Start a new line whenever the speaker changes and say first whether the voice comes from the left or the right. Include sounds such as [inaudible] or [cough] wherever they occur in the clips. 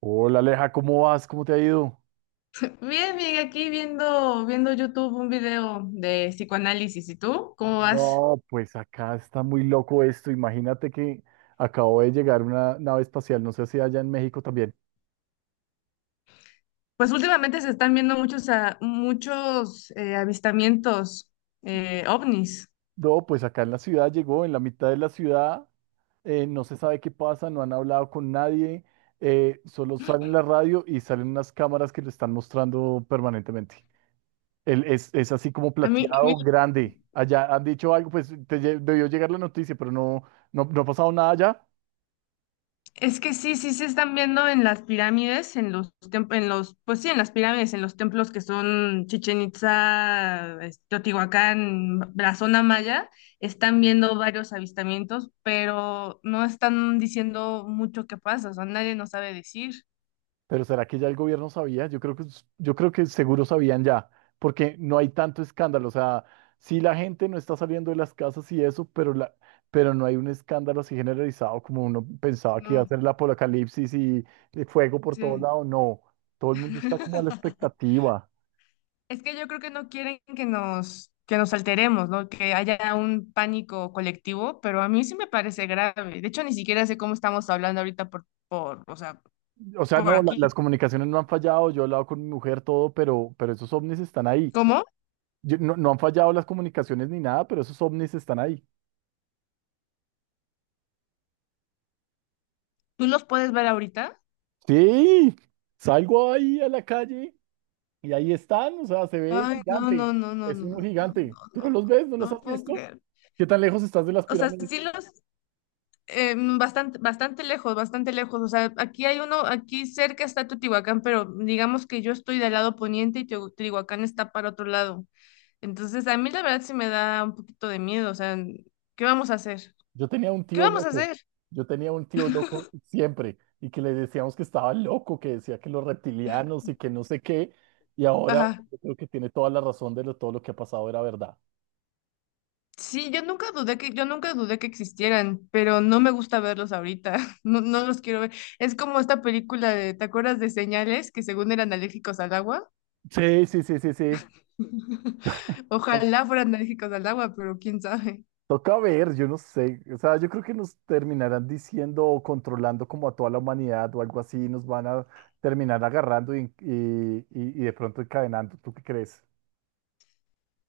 right: Hola Aleja, ¿cómo vas? ¿Cómo te ha ido?
left: Bien, bien, aquí viendo, YouTube un video de psicoanálisis. ¿Y tú? ¿Cómo vas?
right: No, pues acá está muy loco esto. Imagínate que acabó de llegar una nave espacial, no sé si allá en México también.
left: Pues últimamente se están viendo muchos, muchos avistamientos ovnis.
right: No, pues acá en la ciudad llegó, en la mitad de la ciudad, no se sabe qué pasa, no han hablado con nadie, solo salen la radio y salen unas cámaras que lo están mostrando permanentemente. Él es así como
left: A mí, a mí-
right: plateado, grande. Allá han dicho algo, pues debió llegar la noticia, pero no, no ha pasado nada allá.
left: es que sí, sí se están viendo en las pirámides, en los, pues sí, en las pirámides, en los templos que son Chichen Itza, este, Teotihuacán, la zona maya, están viendo varios avistamientos, pero no están diciendo mucho qué pasa, o sea, nadie nos sabe decir.
right: Pero ¿será que ya el gobierno sabía? Yo creo que seguro sabían ya, porque no hay tanto escándalo. O sea, sí la gente no está saliendo de las casas y eso, pero no hay un escándalo así generalizado como uno pensaba que iba a
left: No,
right: ser el apocalipsis y el fuego por todo
left: sí.
right: lado. No, todo el mundo está como a la
left: [laughs]
right: expectativa.
left: Es que yo creo que no quieren que nos alteremos, ¿no? Que haya un pánico colectivo, pero a mí sí me parece grave. De hecho, ni siquiera sé cómo estamos hablando ahorita o sea,
right: O sea,
left: por
right: no, las
left: aquí.
right: comunicaciones no han fallado. Yo he hablado con mi mujer, todo, pero esos ovnis están ahí.
left: ¿Cómo?
right: No, no han fallado las comunicaciones ni nada, pero esos ovnis están ahí.
left: ¿Tú los puedes ver ahorita?
right: Sí, salgo ahí a la calle. Y ahí están, o sea, se ve
left: Ay, no,
right: gigante.
left: no, no, no,
right: Es
left: no,
right: uno
left: no,
right: gigante.
left: no,
right: ¿Tú no
left: no,
right: los ves? ¿No los
left: no
right: has
left: puedo
right: visto?
left: creer.
right: ¿Qué tan lejos estás de las
left: O sea,
right: pirámides?
left: bastante, bastante lejos, bastante lejos. O sea, aquí hay uno, aquí cerca está Teotihuacán, pero digamos que yo estoy del lado poniente y Teotihuacán está para otro lado. Entonces, a mí la verdad sí me da un poquito de miedo, o sea, ¿qué vamos a hacer?
right: Yo tenía un
left: ¿Qué
right: tío
left: vamos a
right: loco.
left: hacer?
right: Yo tenía un tío loco siempre y que le decíamos que estaba loco, que decía que los reptilianos y que no sé qué. Y ahora
left: Ajá.
right: yo creo que tiene toda la razón todo lo que ha pasado era verdad.
left: Sí, yo nunca dudé que existieran, pero no me gusta verlos ahorita. [laughs] No, no los quiero ver. Es como esta película de, ¿te acuerdas de Señales? Que según eran alérgicos al agua.
right: Sí, sí, sí, sí, sí.
left: [laughs] Ojalá fueran alérgicos al agua, pero quién sabe.
right: Toca ver, yo no sé, o sea, yo creo que nos terminarán diciendo o controlando como a toda la humanidad o algo así, nos van a terminar agarrando y de pronto encadenando. ¿Tú qué crees?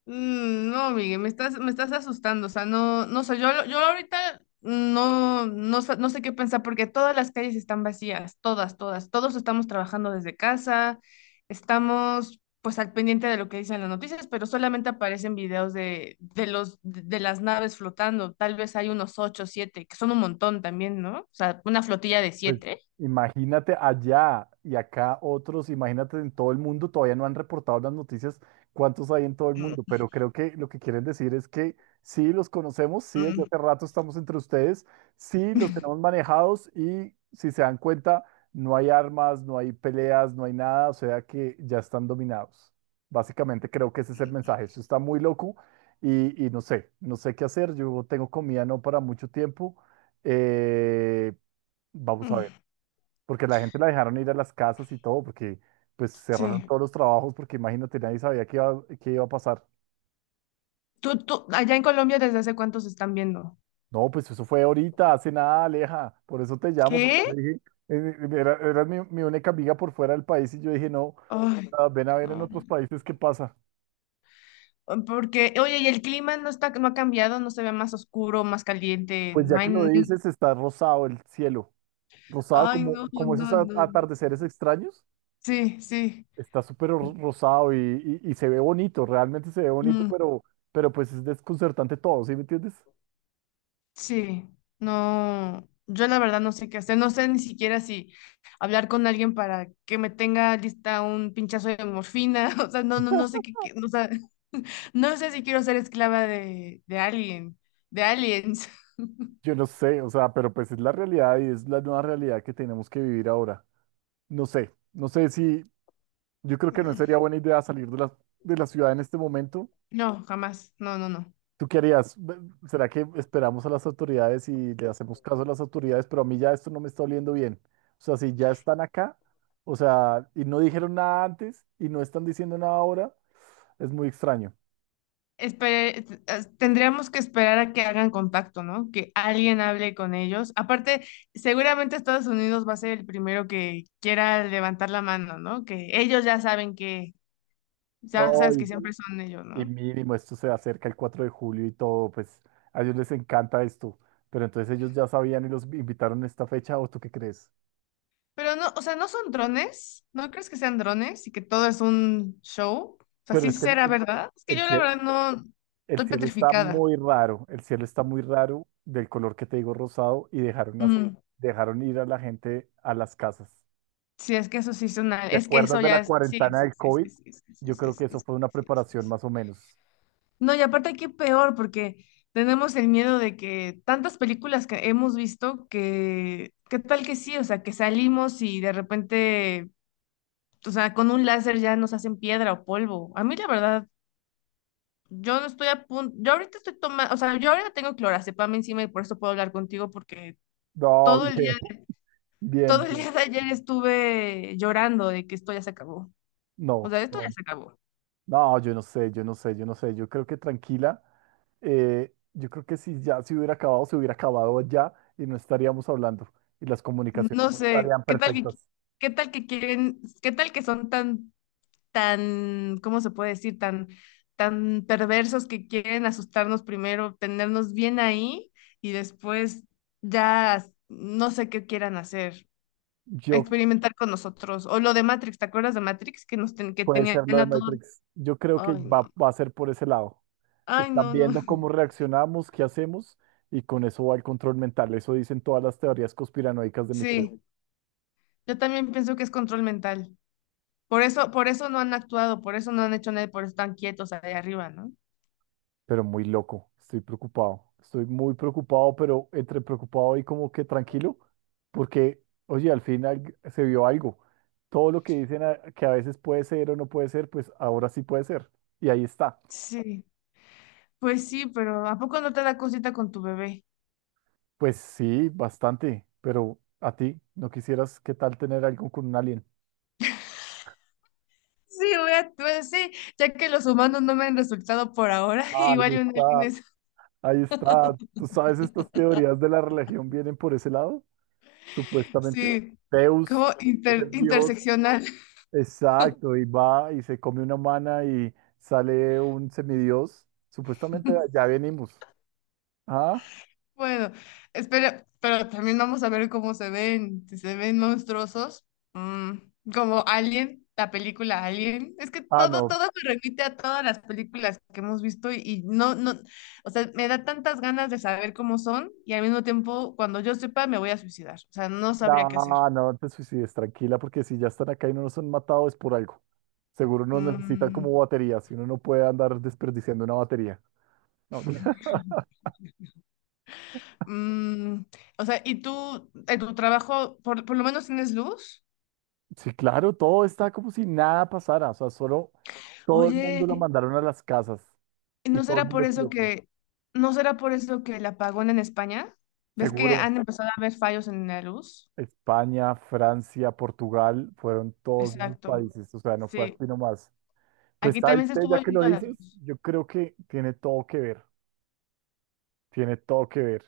left: Mm, no, Miguel, me estás asustando, o sea, no, no sé, yo ahorita no sé qué pensar porque todas las calles están vacías, todas, todas, todos estamos trabajando desde casa, estamos pues al pendiente de lo que dicen las noticias, pero solamente aparecen videos de las naves flotando, tal vez hay unos ocho, siete, que son un montón también, ¿no? O sea, una flotilla de
right: Pues
left: siete.
right: imagínate allá y acá otros, imagínate en todo el mundo, todavía no han reportado las noticias cuántos hay en todo el mundo, pero creo que lo que quieren decir es que sí los conocemos, sí desde hace rato estamos entre ustedes, sí los tenemos manejados y si se dan cuenta, no hay armas, no hay peleas, no hay nada, o sea que ya están dominados. Básicamente creo que ese es el mensaje, eso está muy loco y, no sé, no sé qué hacer, yo tengo comida no para mucho tiempo. Eh, Vamos a
left: Mm,
right: ver porque la gente la dejaron ir a las casas y todo, porque pues cerraron
left: sí.
right: todos los trabajos, porque imagínate, nadie sabía qué iba a pasar.
left: Allá en Colombia, ¿desde hace cuántos están viendo?
right: No, pues eso fue ahorita, hace nada, Aleja, por eso te llamo, porque yo
left: ¿Qué?
right: dije, era mi, mi única amiga por fuera del país y yo dije, no,
left: Ay,
right: ah, ven a ver en
left: no.
right: otros países qué pasa.
left: Porque, oye, y el clima no está, no ha cambiado, no se ve más oscuro, más caliente,
right: Pues ya
left: no hay,
right: que lo dices, está rosado el cielo, rosado
left: ay,
right: como,
left: no, no,
right: como esos
left: no, no, no.
right: atardeceres extraños,
left: Sí, sí,
right: está súper rosado y, y se ve bonito, realmente se ve bonito,
left: mm,
right: pero pues es desconcertante todo, ¿sí me entiendes?
left: sí, no, yo la verdad no sé qué hacer, no sé ni siquiera si hablar con alguien para que me tenga lista un pinchazo de morfina, [laughs] o sea, no, no, o sea, no sé si quiero ser esclava de alguien, de aliens. [laughs]
right: Yo no sé, o sea, pero pues es la realidad y es la nueva realidad que tenemos que vivir ahora. No sé, yo creo que no
left: Mm,
right: sería buena idea salir de la ciudad en este momento.
left: no, jamás, no, no, no.
right: ¿Tú qué harías? ¿Será que esperamos a las autoridades y le hacemos caso a las autoridades? Pero a mí ya esto no me está oliendo bien. O sea, si ya están acá, o sea, y no dijeron nada antes y no están diciendo nada ahora, es muy extraño.
left: Tendríamos que esperar a que hagan contacto, ¿no? Que alguien hable con ellos. Aparte, seguramente Estados Unidos va a ser el primero que quiera levantar la mano, ¿no? Que ellos ya saben que, ya sabes que
right: Ay,
left: siempre son ellos,
right: y
left: ¿no?
right: mínimo, esto se acerca el 4 de julio y todo, pues a ellos les encanta esto. Pero entonces ellos ya sabían y los invitaron a esta fecha, ¿o tú qué crees?
left: Pero no, o sea, ¿no son drones? ¿No crees que sean drones y que todo es un show? O sea,
right: Pero
left: sí
right: es que
left: será verdad. Es que
right: el
left: yo la
right: cie-
left: verdad no
right: el
left: estoy
right: cielo está
left: petrificada.
right: muy raro, el cielo está muy raro del color que te digo rosado y dejaron, las
left: Mm,
right: dejaron ir a la gente a las casas.
left: sí,
right: ¿Te
left: es que
right: acuerdas
left: eso
right: de
left: ya
right: la
left: es, sí,
right: cuarentena
left: sí,
right: del
left: sí,
right: COVID?
left: sí, sí, sí, sí,
right: Yo
left: sí,
right: creo que eso fue una
left: sí, sí, sí,
right: preparación
left: sí.
right: más o menos.
left: No, y aparte aquí peor, porque tenemos el miedo de que tantas películas que hemos visto que, ¿qué tal que sí? O sea, que salimos y de repente, o sea, con un láser ya nos hacen piedra o polvo. A mí la verdad, yo no estoy a punto, yo ahorita estoy tomando, o sea, yo ahora tengo clorazepam encima y por eso puedo hablar contigo porque
right: No, [laughs]
left: todo el día,
right: bien,
left: todo
right: bien,
left: el
right: bien.
left: día de ayer estuve llorando de que esto ya se acabó. O
right: No,
left: sea, esto ya
right: no.
left: se acabó.
right: No, yo no sé, yo no sé, yo no sé. Yo creo que tranquila. Yo creo que si ya se hubiera acabado ya y no estaríamos hablando y las comunicaciones
left: No
right: no
left: sé,
right: estarían perfectas.
left: ¿qué tal que son tan ¿cómo se puede decir? Tan, tan perversos que quieren asustarnos primero, tenernos bien ahí y después ya no sé qué quieran hacer,
right: Yo
left: experimentar con nosotros. O lo de Matrix, ¿te acuerdas de Matrix? Que
right: puede
left: tenían
right: ser lo de
left: a todos.
right: Matrix. Yo creo que
left: Ay, no,
right: va a ser por ese lado.
left: ay,
right: Están
left: no, no.
right: viendo cómo
left: [laughs]
right: reaccionamos, qué hacemos y con eso va el control mental. Eso dicen todas las teorías conspiranoicas de mi tío.
left: Sí, yo también pienso que es control mental. Por eso no han actuado, por eso no han hecho nada, y por eso están quietos ahí arriba, ¿no?
right: Pero muy loco. Estoy preocupado. Estoy muy preocupado, pero entre preocupado y como que tranquilo, porque, oye, al final se vio algo. Todo lo que dicen que a veces puede ser o no puede ser, pues ahora sí puede ser. Y ahí está.
left: Sí, pues sí, pero ¿a poco no te da cosita con tu bebé?
right: Pues sí, bastante, pero a ti, ¿no quisieras qué tal tener algo con un alien?
left: Sí, voy a, pues sí, ya que los humanos no me han resultado por ahora, [laughs]
right: Ah, ahí
left: igual y un alien
right: está,
left: es,
right: ahí está. ¿Tú sabes estas teorías de la religión vienen por ese lado? Supuestamente,
left: sí,
right: Zeus
left: como
right: es el dios.
left: interseccional. [laughs]
right: Exacto, y va y se come una humana y sale un semidios. Supuestamente de allá venimos. Ah,
left: Bueno, espera, pero también vamos a ver cómo se ven, si se ven monstruosos, mm, como Alien, la película Alien. Es que
right: ah,
left: todo,
right: no,
left: todo se remite a todas las películas que hemos visto y no, no, o sea, me da tantas ganas de saber cómo son y al mismo tiempo, cuando yo sepa, me voy a suicidar, o sea, no sabría qué hacer.
right: no no te suicides, tranquila, porque si ya están acá y no nos han matado es por algo. Seguro nos necesitan como
left: Mm.
right: batería, si uno no puede andar desperdiciando una batería. No, mira. [laughs]
left: Mm, o sea, ¿y tú en tu trabajo por lo menos tienes luz?
right: Sí, claro, todo está como si nada pasara, o sea, solo todo el mundo
left: Oye,
right: lo mandaron a las casas
left: ¿y
right: y
left: ¿no
right: todo el
left: será por
right: mundo
left: eso
right: quieto,
left: que, ¿no será por eso que el apagón en España? ¿Ves que
right: seguro.
left: han empezado a haber fallos en la luz?
right: España, Francia, Portugal, fueron todos esos
left: Exacto.
right: países, o sea, no fue
left: Sí,
right: aquí nomás. Pues,
left: aquí
right: ¿sabes
left: también se
right: qué? Ya
left: estuvo
right: que lo
left: yendo la
right: dices,
left: luz.
right: yo creo que tiene todo que ver, tiene todo que ver.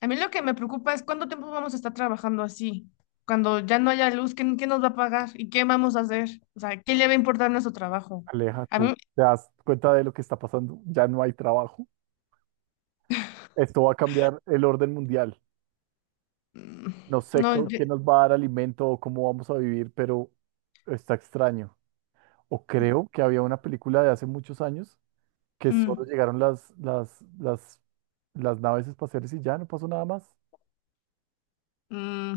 left: A mí lo que me preocupa es cuánto tiempo vamos a estar trabajando así. Cuando ya no haya luz, ¿quién, quién nos va a pagar? ¿Y qué vamos a hacer? O sea, ¿quién le va a importar nuestro trabajo? A
right: Aléjate,
left: mí,
right: te das cuenta de lo que está pasando, ya no hay trabajo. Esto va a cambiar el orden mundial.
left: mm,
right: No sé
left: no,
right: co-
left: yo-
right: Quién nos va a dar alimento o cómo vamos a vivir, pero está extraño. O creo que había una película de hace muchos años que
left: mm,
right: solo llegaron las naves espaciales y ya no pasó nada más.
left: mm.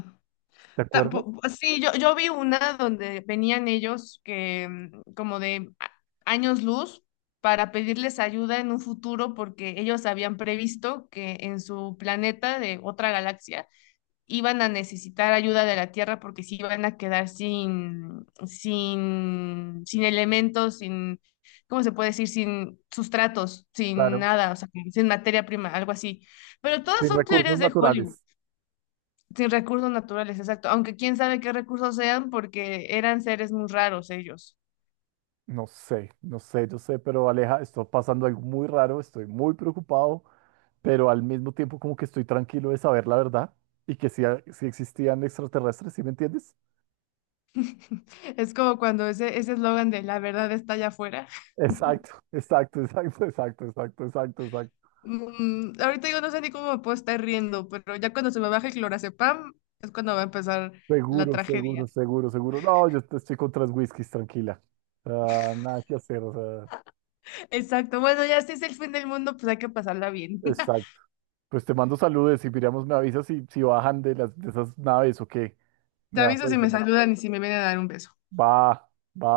right: ¿Te acuerdas?
left: Pues sí, yo vi una donde venían ellos que mm, años luz para pedirles ayuda en un futuro porque ellos habían previsto que en su planeta de otra galaxia iban a necesitar ayuda de la Tierra porque se iban a quedar sin elementos, sin, ¿cómo se puede decir? Sin sustratos, sin
right: Claro.
left: nada, o sea, sin materia prima, algo así. Pero todas
right: Sin
left: son
right: recursos
left: teorías de Hollywood
right: naturales.
left: sin recursos naturales, exacto. Aunque quién sabe qué recursos sean, porque eran seres muy raros ellos.
right: No sé, no sé, yo sé, pero Aleja, está pasando algo muy raro, estoy muy preocupado, pero al mismo tiempo como que estoy tranquilo de saber la verdad y que sí, sí existían extraterrestres, ¿sí me entiendes?
left: [laughs] Es como cuando ese eslogan de la verdad está allá afuera.
right: Exacto, [laughs] exacto, exacto, exacto, exacto, exacto, exacto.
left: Mm, ahorita yo no sé ni cómo me puedo estar riendo, pero ya cuando se me baje el clorazepam es cuando va a empezar la
right: Seguro,
left: tragedia.
right: seguro, seguro, seguro. No, yo te estoy con 3 whiskies, tranquila. Ah, nada que hacer, o sea,
left: Exacto. Bueno, ya si es el fin del mundo, pues hay que pasarla bien. [laughs]
right: exacto. Pues te mando saludos y miramos, me avisas si, si bajan de las de esas naves o qué. Me
left: Te
right: vas a
left: aviso si
right: avisar.
left: me saludan y si me vienen a dar un beso.
right: Va, va,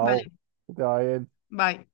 left: Vale,
right: Que te va bien.
left: bye.